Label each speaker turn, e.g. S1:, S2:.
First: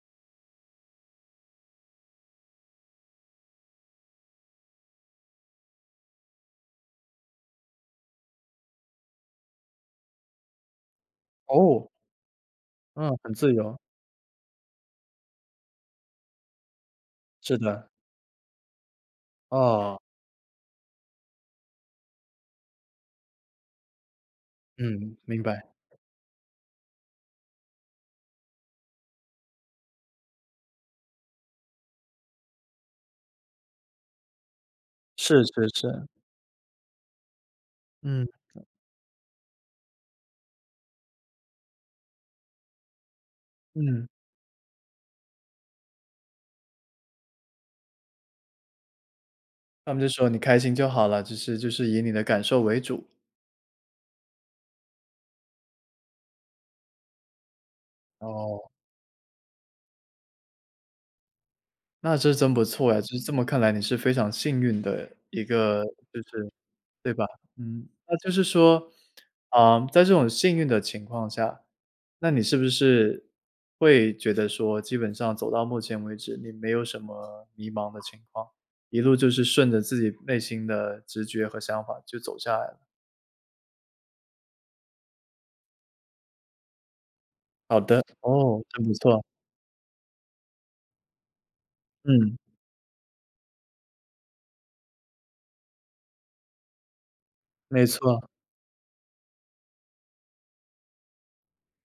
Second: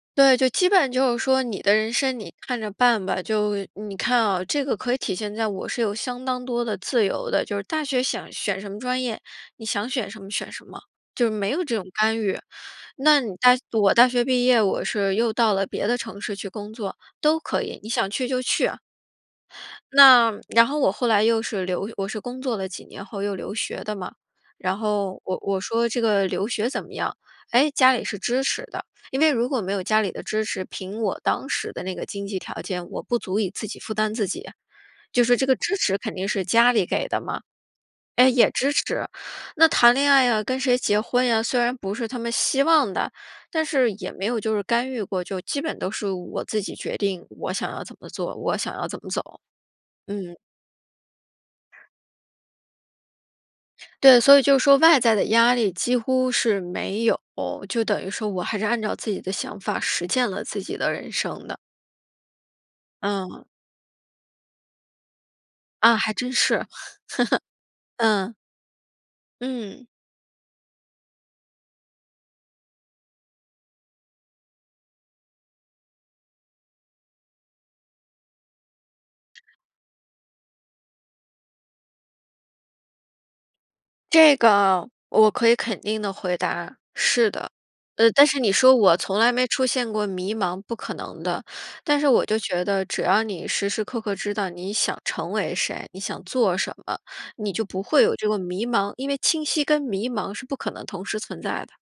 S1: 对，就基本上就是说你的人生你看着办吧。就你看啊这个可以体现在我是有相当多的自由的。就是大学想选什么专业，你想选什么选什么。就没有这种
S2: 哦。
S1: 干预。
S2: 嗯，
S1: 那
S2: 很
S1: 你大
S2: 自由。
S1: 我大学毕业，我是又到了别的城市去工作，都
S2: 是
S1: 可以，
S2: 的。
S1: 你想去就去。
S2: 哦。
S1: 那然后我后来又是留我是工作了几年后又留学的嘛。然
S2: 嗯，
S1: 后我
S2: 明
S1: 我
S2: 白。
S1: 说这个留学怎么样？哎，家里是支持的。因为如果没有家里的支持，凭我当时的那个经济条件，我不足以自己负担自己。就是
S2: 是
S1: 这个
S2: 是
S1: 支持
S2: 是。
S1: 肯定是家里给的嘛，哎，
S2: 嗯。
S1: 也支持那谈恋爱啊，跟谁结婚呀，虽然不是他们希望的。但是
S2: 嗯。
S1: 也没有就是干预过，就基本都是我自己决定。我想要怎么做，我想要怎么走。
S2: 他们就说你
S1: 嗯。
S2: 开心就好了，就是就是以你的感受为主。
S1: 对，所以就说外在的压力几乎是没有。就等于说我还
S2: 哦。
S1: 是按照自己的想法，实践了自己的人生的。
S2: 那这真不错哎，就是这
S1: 嗯。
S2: 么看来你是非常幸运的一个，
S1: 啊，还
S2: 就是
S1: 真是。
S2: 对吧？嗯，那就
S1: 嗯。
S2: 是说呃，
S1: 嗯。
S2: 在这种幸运的情况下，那你是不是，会觉得说，基本上走到目前为止，你没有什么迷茫的情况。一路就是顺着自己内心的直觉和想法就走下来了？
S1: 这个我可以肯定地回答，是的。
S2: 好的，
S1: 呃，但是你
S2: 哦，
S1: 说
S2: 真不
S1: 我从
S2: 错。
S1: 来没出现过迷茫，不可能的。但是我就
S2: 嗯。
S1: 觉得只要你时时刻刻知道你想成为谁，你想做什么，你就不
S2: 没
S1: 会有
S2: 错。
S1: 这个迷茫，因为清晰跟迷茫是不可能同时存在的。